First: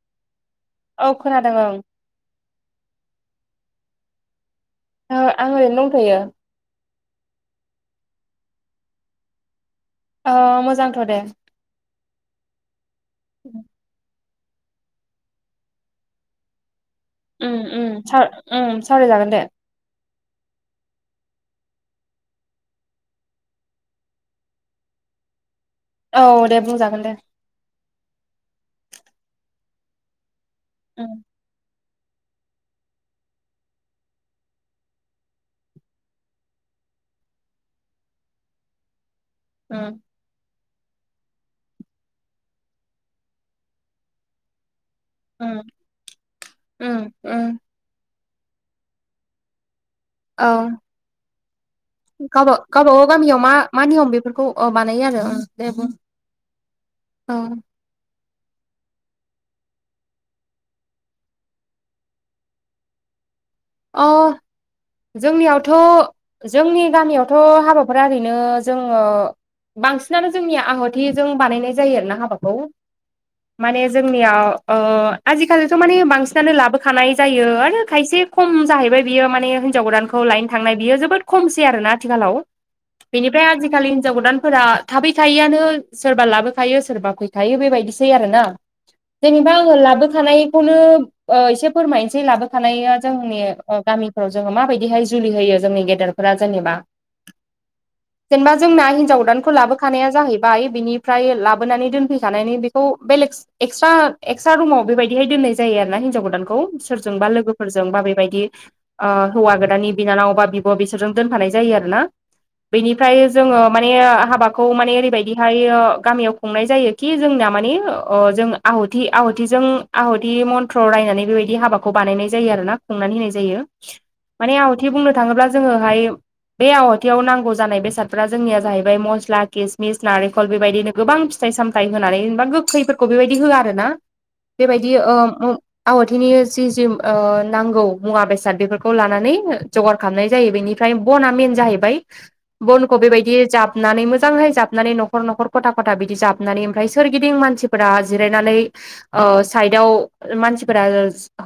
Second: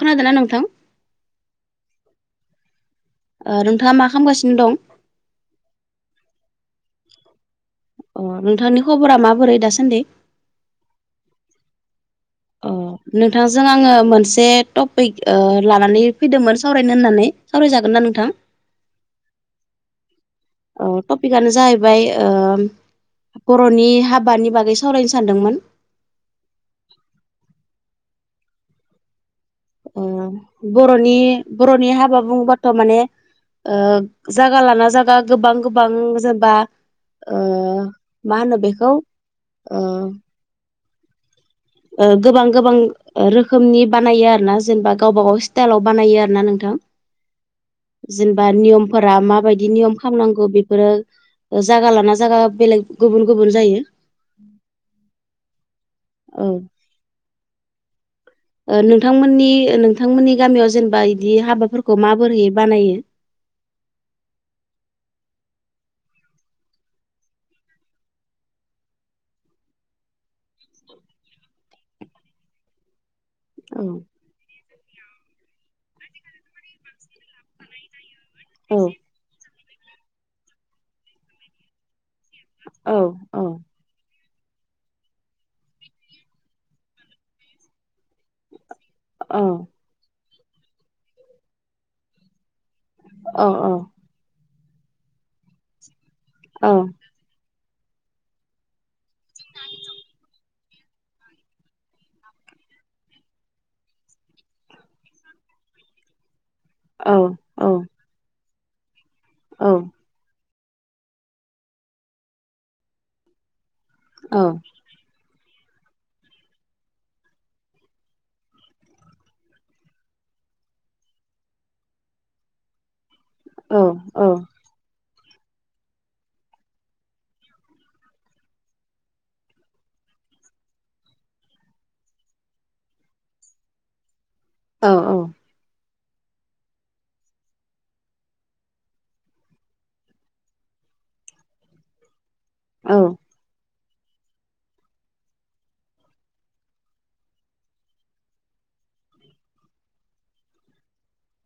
खोनादोना नोंथां? औ खोनादों ओं ओ नोंथाङा मा खालामगासिनो दं? ओ आं ओरैनो दंथायो। अ नोंथांनि खबरा माबोरै दासान्दि? अ मोजांथ' दे। अ नोंथांजों आङो मोनसे टपिक लानानै ओ फैदोमोन सावरायनो होननानै। ओं सावरायजागोन ओं ना नोंथां ओं सावराय जागोन दे। औ टपिकआनो जाहैबाय ओ बर'नि हाबानि बागै सावरायनो सानदोंमोन। औ दे बुंजागोन दे। ओ बर'नि उम बर'नि हाबा बुङोबाथ' माने ओ जायगा लाना जायगा गोबां गोबां जेनबा ओ मा होनो बेखौ ओ उम ओ गोबां गोबां रोखोमनि बानायो आर ना जेनेबा गावबा गाव उम स्टाइलाव बानायो आरोना नोंथां उम उम जेनेबा नियमफोरा मा बायदि नियम औ खामनांगौ बेफोरो जागा लाना जागा गावबा बेलेग गावबागाव गुबुन गामियाव मा गुबुन मा जायो। बेफोरखौ अ बानायो आरो ओं दे बुं औ औ नोंथांमोननि नोंथांमोननि गामियाव जेनेबा इदि हाबाफोरखौ माबोरै होयो बानायो? अ जोंनियावथ' जोंनि गामियावथ' हाबाफोरा ओरैनो जोङो बांसिनानो जोंनिया आहुथिजों बानायनाय जायो आरोना हाबाखौ औ माने जोंनियाव ओ आजिखालिथ' मानिबांसिनानो लाबोखानाय जायो आरो खायसे खम औ जाहैबाय बियो माने हिनजाव गोदानखौ लायनो थांनाय बियो जोबोद खमसै आरो ना आथिखालाव औ औ बेनिफ्राय आजिखालि हिनजाव गोदानफोरा थाबैखायिआनो सोरबा लाबोखायो सोरबा फैखायो बेबायदिसै आरै ना। [inaudible] जेनेबा आङो लाबोखानायखौनो ओ एसे फोरमायनोसै लाबोखानाया जोंनि औ गामिफोराव जोङो माबायदिहाय जुलि होयो जोंनि गेदेरफोरा जेनेबा [inaudible] जेनेबा जोंना हिनजाव गोदानखौ लाबोखानाया जाहैबाय बिनिफ्राय लाबोनानै दोनफैखानानै बेखौ बेलेग एक्सट्रा एक्सट्रा रुमाव बेबायाददिहाय दोननाय जायो आरो ना हिन्जाव गोदानखौ औ सोरजोंबा लोगो औ बा बेबायदि ओ हौवा गोदाननि बिनानाव बा बिब' बिसोरजों दोनफानाय जायो आरो ना बेनि फ्राय जोङो माने औ हाबाखौ माने ओरैबायदि बेहायो गामियाव खुंनाय जायोखि जोंना मानि जों आहुथि आहाथिजों आहुथिदि मन्थ्र रायनानै बेबायदि हाबाखौ बानायनाय जायो आरो ना खुंनानै होनाय जाय। औ औ माने आहु थि बुंनो थाङोब्ला जोङोहाय बे आवाथायाव नांगौ जानाय बेसादफोरारा जोंनिया जाहैबाय मस्ला किसमिस नारेंखल बेबायदिनो गोबां फि फिथाइ सामथाय होनानै जेनेबा गोखैफोरखौ बेबायदि होआ आरो ना। औ बेबायदि औ ओ आवाथिनि जि जि ओ नांगौ मुवा बेसाद बेफोरखौ लानानै जगार खालामनाय जायो बेनिफ्राय बना मेन जाहैबाय बनखौबि बायदि जाप जाबनानै मोजांहाय जाबनानै नखर नखर खथा खथा बिदि जाबनानै ओमफ्राय सोरगिदिं मानसिफोरा जिरायनानै ओ साइदाव मानसिफोरा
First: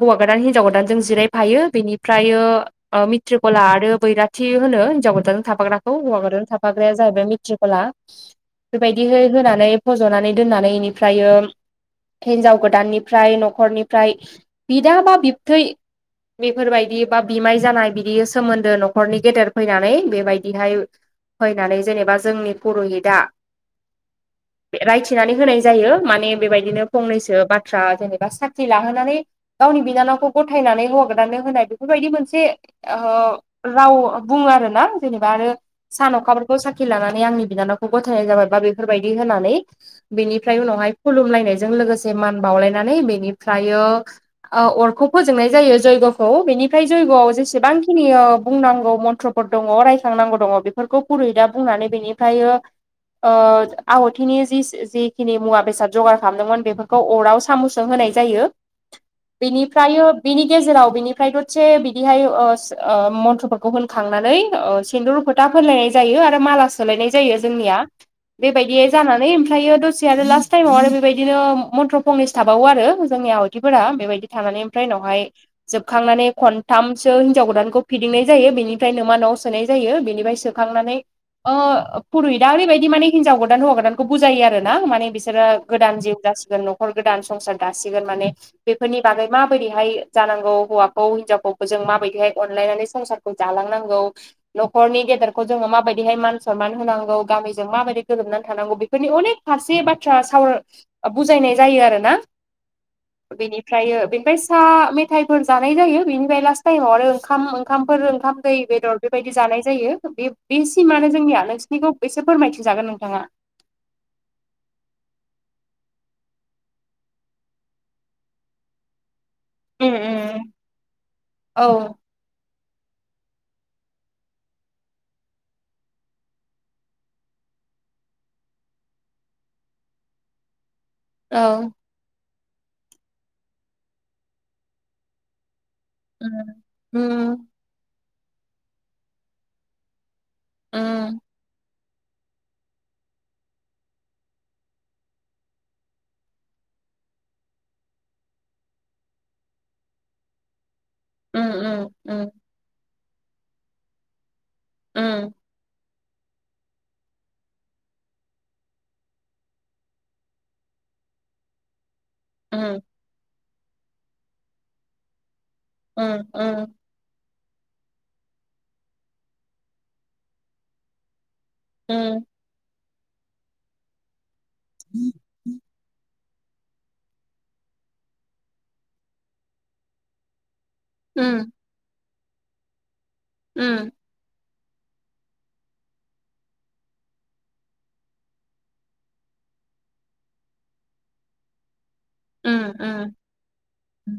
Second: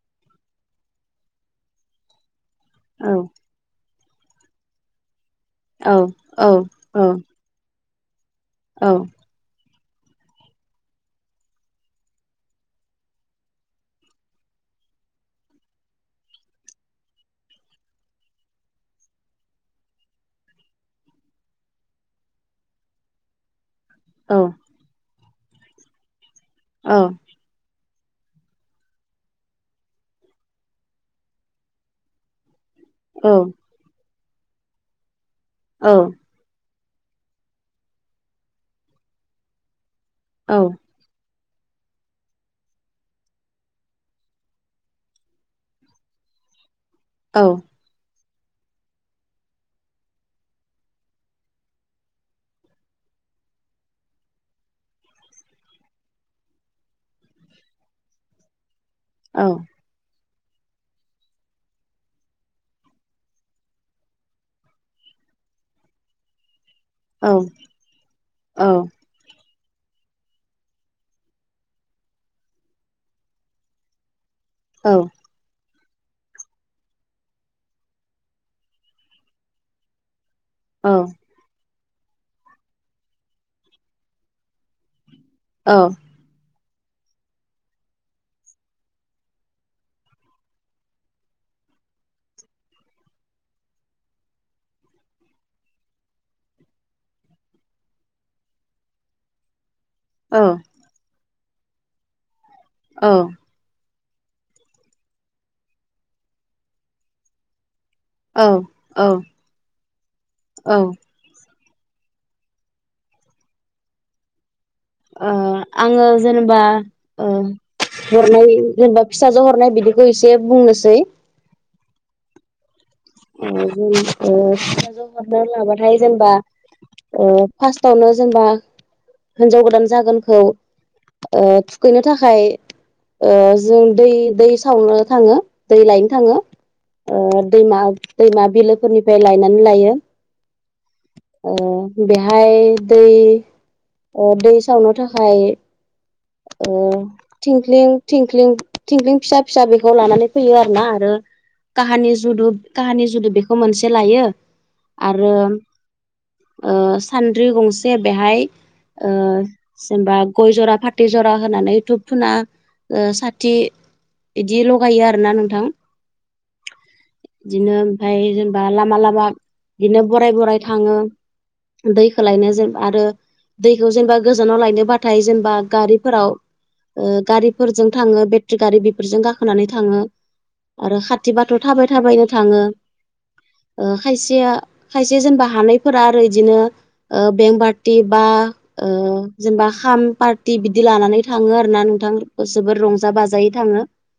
हौवा गोदान हिनजाव गोदान जों जिरायफायो बेनिफ्राय ओ मि कला आरो बैराथि होनो हिनजाव गोदानजों थाफाग्राखौ हौवा गोदानजों थाफाग्राया जाहैबाय मि थिखला बेबायदि होनानै फजनानै दोननानै बेनिफ्रायो हिनजाव गोदाननिफ्राय नखरनिफ्राय बिदा बा बिबथै बेफोरबायदि बा बिमाय जानाय बिदि सोमोन्दो नखरनि गेदेर फैनानै बेबायदिहाय फैनानै जेनेबा जोंनि पुरहितआ औ। रायथिनानै होनाय जायो माने बेबायदिनो फंनैसो बाथ्रा जेनेबा साखि लाहोनानै गावनि बिनानावखौ गथायनानै हौवा गोदाननो होनाय बेफोरबायदि मोनसे ओ राव बुङो आरो ना। जेनेबा आरो सान अखाफोर खौ साखि लानानै आंनि बिनानावखौ गथायनाय जाबाय बा बेफोरबायदि होनानै बेनिफ्राय उनावहाय खुलुमलायनायजों लोगोसे मान बावलायनानै बेनिफ्रायो ओ अरखौ फोजोंनाय जायो जयगखौ बेनिफ्राय जयगआव जेसेबां खिनि ओ बुंनांगौ मन्थ्रफोर दङ रायसांनांगौ दङ बेफोरखौ गुरै दा बुंनानै बेनिफ्रायो ओ आवथिनि जि जिखिनि मुवा बेसाद जगार खालामदोंमोन बेफोरखौ अराव सामुसजों होनाय जायो। बेनिफ्रायो बेनि गेजेराव बिनिफ्राय दसे बिदिहाय ओ ओ मन्थफोरखौ होनखांनानै ओ सन्दुर फोथा फलायनाय जायो आरो माला सोलायनाय जायो जोंनिया। बेबायदि जानानै थायो दसे आरो लास्ट टाइमाव आरो बेबायदिनो मन्थ्र फंनस थाबावो आरो जोंनि आवथिफोरा। बेबायदि थानानै ओमफ्राय उनावहाय जोबखांनानै खनथामसो हिनजाव गोदानखौ फिदिंनाय जायो बेनिफ्रायनो नोमा नआव सोनाय जायो बेनिफ्राय सो खांनानै ओ फुरुहिदा ओरैबायदि माने हिजाव गोदान हौवा गोदानखौ बुजायो आरो ना माने बि सोरो गोदान जिउ जासिगोन नखर गोदान संसार दासिगोन माने बेफोरनि बागै माबायदिहाय जानांगौ हौवाखौ हिनजावखौ जों माबायदिहाय अनलायनानै संसार खौ जालां नांगौ नखरनि गेदेरखौ जोङो माबायदिहाय मान सनमान होनांगौ गामिजों माबायदि गोरोबनानै थानांगौ बे फोरनि अनेक फासे बाथ्रा औ साव बुजायनाय जायो आरो ना। औ। बेनिफ्रायो बेनिफाय सा मेथाइफोर जानाय जायो बेनिफ्रायो लास थायेमाव आरो ओंखाम ओंखामफोर ओंखाम औ दै बेदर औ बेबायदि जानाय जायो। बे औ बेसिमानो जोंनिया नोंसिनिखौ एसे फोरमायथिनजागोन नोंथाङा। ओ आङो जेनेबा ओ हरनाय जेनेबा फिसाजो हर नाय बिदिखौ एसे बुंनोसै। औ। ओ जों ओ फिसाजो हरना लाबाथाय जेनबा ओ फार्स्टआवनो जेनेबा हिन्जाव गोदान जागोनखौ ओ औ थुखैनो थाखाय ओ जों दै दै सावनो थाङो। दै लायनो थाङो ओ उम दैमा दैमा बिलोफोरनिफ्राय लायनानै लायो। उ उ बेहाय दै ओ दै सावनो थाखाय ओ थिंल्खिं थिंख्लिं फिसा फिसा बेखौ लानानै फैयो आरो ना आरो उम काहानि उम जुदु काहानि जुदु बेखौ मोनसे लायो उम आरो ओ सान्द्रि गंसे बेहाय ओ जेनेबा गय जरा फाथ थै जरा होनानै धुप फुना उम साथि बिदि लगायो आर ना नोंथां। ओम ओम। बिदिनो ओमफाय जेनेबा लामा लामा बिदिनो बराय बराय थाङो। दैखौ उम लायनो जेन आरो दैखौ जेनेबा गोजानाव लायनोबाथाय जेनबा गारिफोराव गारिफोरजों थाङो बेट्रि गारि बेफोरजों गाखोनानै थाङो आरो खाथिबाथ' थाबाय थाबायनो थाङो उम खायसे खायसे जेनेबा हानायफोरा आरो बिदिनो ओ बें पार्टि बा ओ जेनेबा खाम पार बिदि लानानै थाङो आरो ना नोंथांखौ उम जोबोर रंजा बाजायै थाङो उम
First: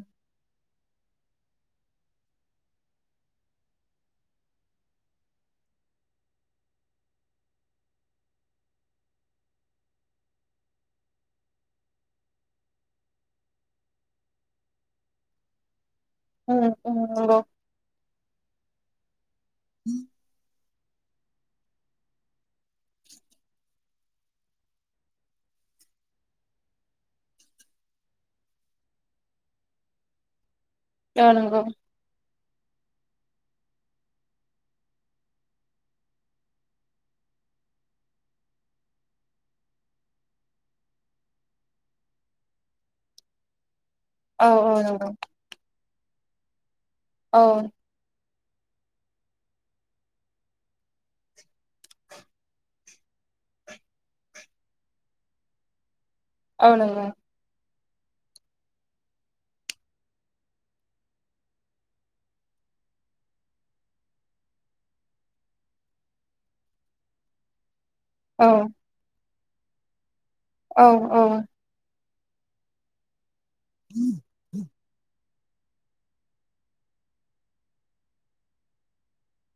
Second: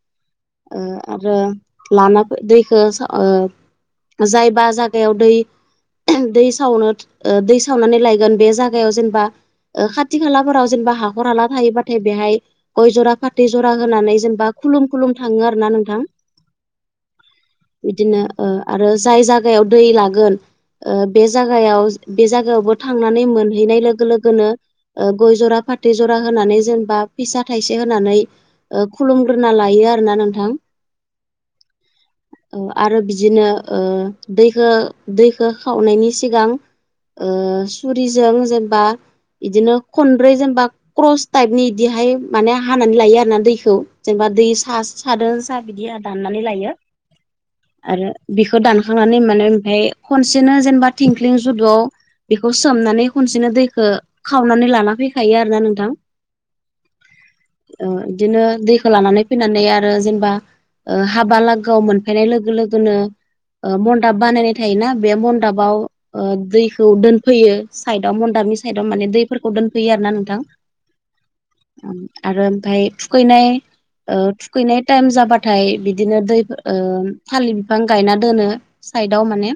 आरो लाना दैखौ ओ जायबा जायागायाव दै दै सावनो ओ दै सावनानै लायगोन बे जागायाव जेनेबा ओ खाथि खालाफोराव जेनेबा हाखर हाला थायोबाथाय बेहाय गय जरा फाथै जरा होनानै जेनेबा खुलुम खुलुम थाङो आरो ना नोंथां [inaudible] ओ बिदिनो ओ आरो जाय जायगायाव दै लागोन ओ बे जगायाव बे जायगायावबो थांनानै मोनहैनाय लोगो लोगोनो ओ गय जरा फाथै जरा होनानै जेनेबा फिसा थाइसे होनानै ओ खुलुमग्रोना लायो आरोना नोंथां ओ नोंगौ [inaudible] ओ आरो बिदिनो ओ दैखौ दैखौ खावनायनि सिगां ओ सुरिजों जेनेबा बिदिनो खनब्रै जेनेबा क्रस टाइपनि बिदिहाय माने हानानै लायो आर ना दैखौ जेनेबा औ दै नंगौ सादोन स बिदि आरो दाननानै लायो औ आरो बिखौ दानखांनानै माने ओमफफ्राय खनसेनो जेनेबा थिंख्लिं जुदुआव बेखौ सोमनानै खनसेनो दैखौ खावनानै लाना फैखायो आरोना नोंथां अ नंगौ ओ बिदिनो दैखौ लानानै फैनानै आरो जेनेबा ओ हाबा लोगोगोआव मोनफैनाय लोगो लोगोनो ओ मनन्दाब बानायनाय थायोना बे मनडाबाव ओ दैखौ दोनफैयो साइडआव औ मडाबनि साइडआव माने दैफोरखौ दोनफैयो आरो ना नोंथां औ औ आरो ओमफाय थुखैनाय ओ थुखैनाय टाइम जाबाथाय नाथाय बिदिनो दै ओ थालिर बिफां गायना दोनो साइदआव माने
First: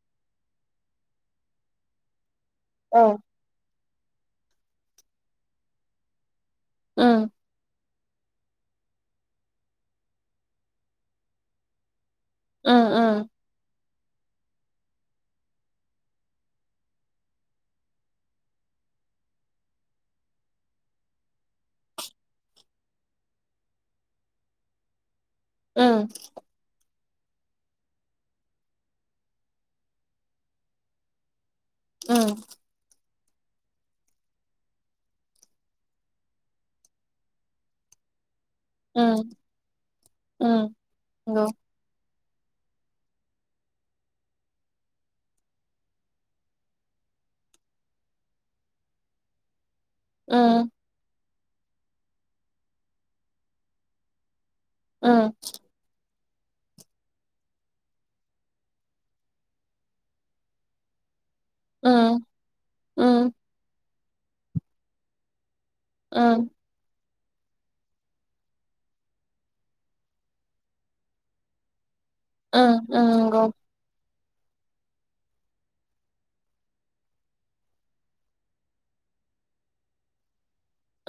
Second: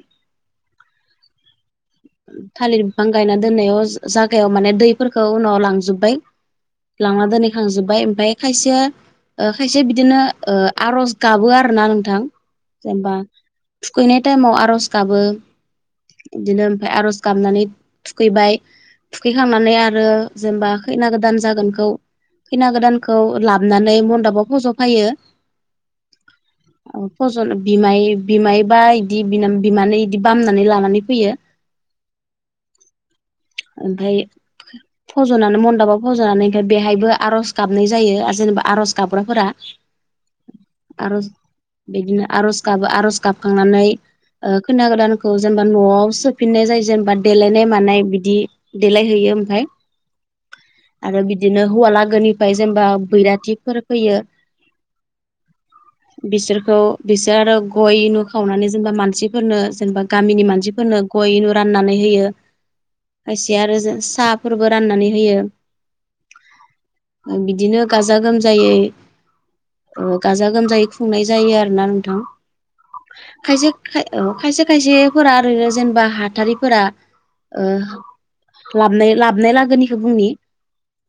[inaudible] थालिर औ बिफां गायना दोननायाव जागायाव माने दैफोरखौ उनाव लांजोब्बाय लांना उम दोनहैखांजोब्बाय ओमफ्राय खायसेया ओ खायसे बिदिनो ओ आर'ज गाबो आर ना नोंथां उम जेनेबा उम थुखैनाय टाइमाव आर'ज गाबो बिदिनो ओमफफ्राय आरज गाबनानै थुखैबाय थुखैखांनानै आरो जेनबा खैना गोदान जागोनखौ खैना गोदानखौ लाबोनानै मन्दाबाव फज'फैयो ओम औ फजन बिमाय बिमायबा इदि बिनाम बिमानै इदि बामनानै लानानै फैयो [inaudible] उम ओमफाय फजनानो मन गाबाव फजनानै ओमफाय बेहायबो आर'ज गाबनाय जायो आरो जेनेबा आर'ज उम गाबग्राफोरा उम आर'ज नंगौ बिदिनो आर'ज गाबो आर'ज गाबखांनानै ओ खोना गोदानखौ जेनबा न'आव सोफिननाय जायो जेनेबा देलायनाय मानाय बिदि देलायहैयो ओमफाय उम ओ बिदिनो हौवा लागोनिफाय जेनबा बैराथिफोर फैयो उम [inaudible] बिसोरखौ बिसा आरो गय उनु खावनानै जेनेबा मानसिफोरनो जेनेबा गामिनि मानसिफोरनो गय उनु राननानै उम होयो उम खायसे आरो साहफोरबो राननानै होयो उम ओ बिदिनो गाजा गोमजायै ओ गाजा गोमजायै खुंनाय जायो आरो ना नोंथां उम उम खायसे खाय औ खायसे खायसेफोरा ओरैनो जेनबा हाथारिफोरा ओह लाबनाय लाबनाय लागोनिखो बुंनि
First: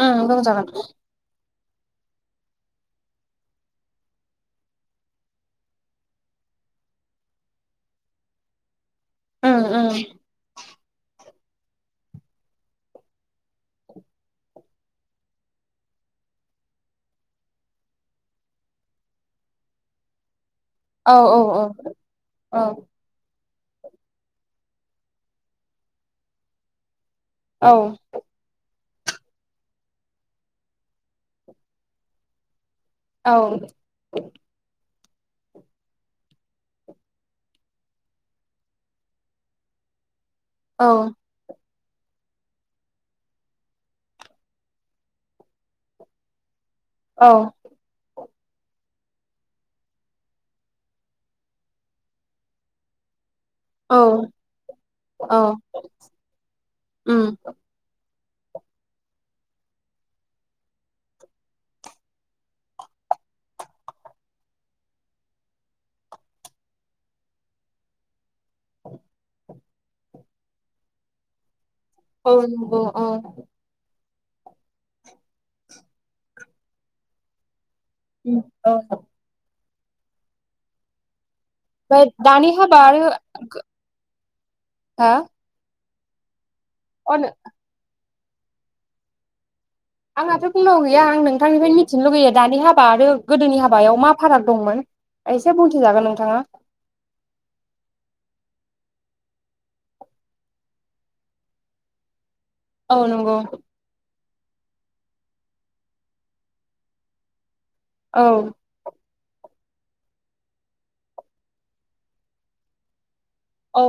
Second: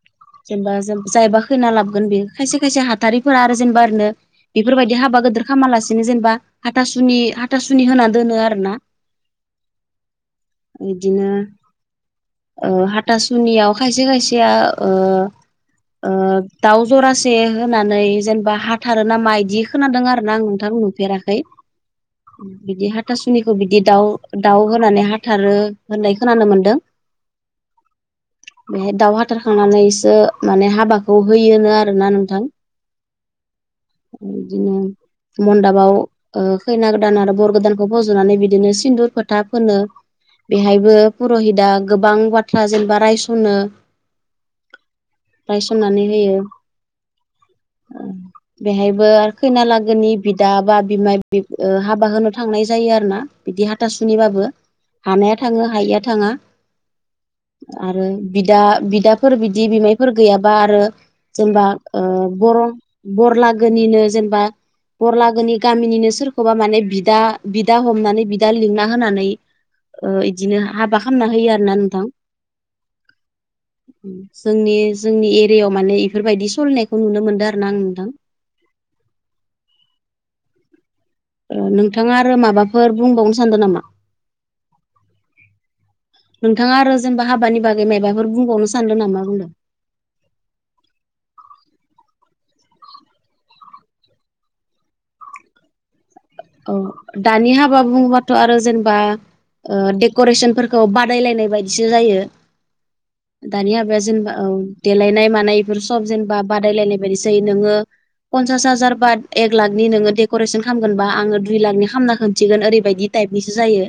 उम जेनबा बुंजागोन जों जायबा खैना लाबगोन बेयो खायसे खायसे हाथारिफोरा आरो जेनबा ओरैनो बेफोरबायदि हाबा गोदोर खामालासिनो जेनबा हाथासुनि हाथासुनि होनना दोनो आरो ना उम उम इदिनो ओ हाथासुनियाव खायसे खायसेया ओह ओ दाउ जरासे होनानै जेनबा हाथारो नामा इदि खोनादों आरो ना आं नोंथां औ फेराखै औ औ बिदि हाथ थासुनिखौ बिदि दाउ दाउ होनानै हाथारो होननाय खोनानो मोन्दों औ बेहाय दाउ हाथारखांनानैसो माने हाबाखौ होयोनो आरोना नोंथां औ इदिनो मन्दाबाव ओ खैना गोदान आरो बर गोदानखौ फज'नानै बिदिनो सिन्दुर फोथा फोनो बेहायबो पुरहिदा गोबां बाथ्रा जेनबा रायस खनो रायसननानै होयो औ [inaudible] बेहायबो आरो खैनालागोनि बिदा बा बिमाय बिब ओ हाबा होनो थांनाय जायो आरो ना बिदि औ हाथासुनिबाबो हानाया औ थाङो हायिया थाङा उम उम बिदा बिदाफोर बिदि बिमायफोर गैयाबा आरो जेनबा ओ बर' बरलागोनिनो जेनबा बरलागोनि गामिनिनो सोरखौबा माने बिदा बिदा हमनानै बिदा लिंना होनानै ओ इदिनो हाबा खामना होयो आरो ना नोंथां औ नोंगौ औ जोंनि जोंनि एरियाव माने इफोरबायदि सलिनायखौ नुनो मोन्दों आरो ना आं नोंथां [unintelligible] ओ नोंथाङा आरो दानि हाबा माबाफोर आरो बुंबावनो सानदो नामा हा नोंथाङा आरो अ जेनेबा हाबानि बागै मायाबाफोर बुंबावनो सानदों नामा बुंदों आंहाथ' बुंनांगौ गैया आं नोंथांनिफ्रायनो मिथिनो लुगैयो दानि हाबा आरो गोदोनि हाबायाव मा फाराग दंमोन एसे बुंथिजागोन नोंथाङा अ दानि हाबा बुङोबाथ' आरो जेनेबा डेक'रेसनफोरखौ बादायलायनाय बायदिसो जायो औ नंगौ दानियाबाजन ब देलायनाय मानाय बेफोर सब जेनेबा बादायलायनाय बायदिसै नोङो औ पन्सास हाजार बा एक लाखनि नोङो देकरेसन खालामगोनबा आङो दुइ लाखनि ख खालामना खोनन्थिगोन ओरैबायदि टाइपनिसो औ जायो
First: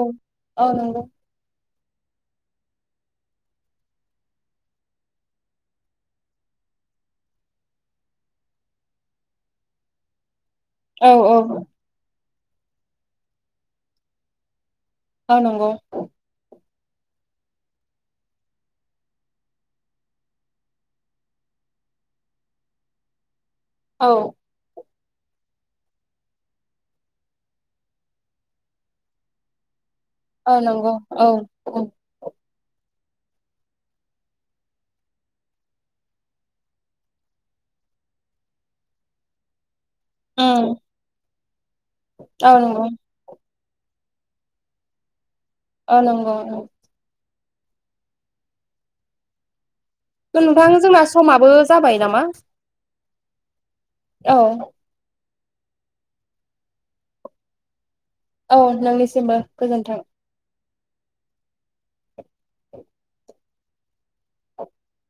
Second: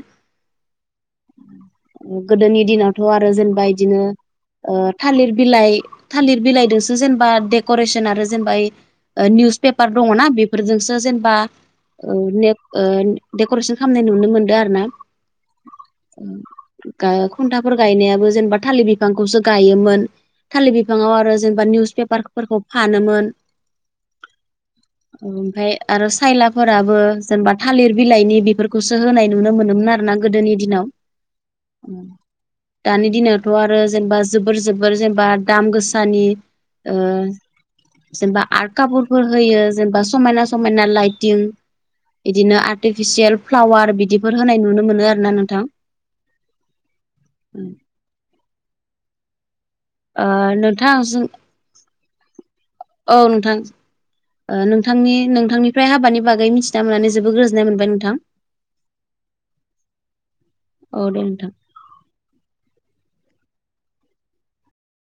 औ नंगौ गोदोनि दिनावथ' आरो जेनेबा इदिनो थालिर बिलाइ थालिर बिलाइदोंसो जेनेबा देक'रेसन आरो जेनेबा निउस पेपार दङना बेफोरजोंसो औ जेनेबा औ औ ने दडेक'रेसन खालामनाय नुनो मोनदों आरो ना औ नोंगौ खन्थाफोर गायनायाबो जेनेबा थालिर बिफांखौसो गायोमोन थालिर बिफाङाव आरो जेनेबा निउस पेपारफोरखौ फानोमोन औ ओमफ्राय आरो सायला फोराबो जेनेबा थालिर बिलाइनि बेफोरखौसो होनाय नुनो मोनोमोन आरो ना गोदोनि औ दिनाव नंगौ औ औ दानि दिनावथ' आरो जेनेबा जोबोर जोबोर जेनेबा दाम गोसानि जेनेबा आर कपुरफोर होयो जेनेबा समायना उम समायना लाइटिं औ बिदिनो नंगौ आर्टिफिसियेल फ्लावार बिदिफोर होनाय नुनो मोनो आरो ना नोंथां औ नंगौ नं उम ओ नोंथां जोंना जों समाबो जाबाय नामा औ नोंथां औ नोंथांनि नोंथांनिफ्राय हाबानि बागै मिथिना मोननानै जोबोद गोजोननाय मोनबाय नोंथां औ नोंनिसिमबो गोजोन्थों औ दे नोंथां [inaudible]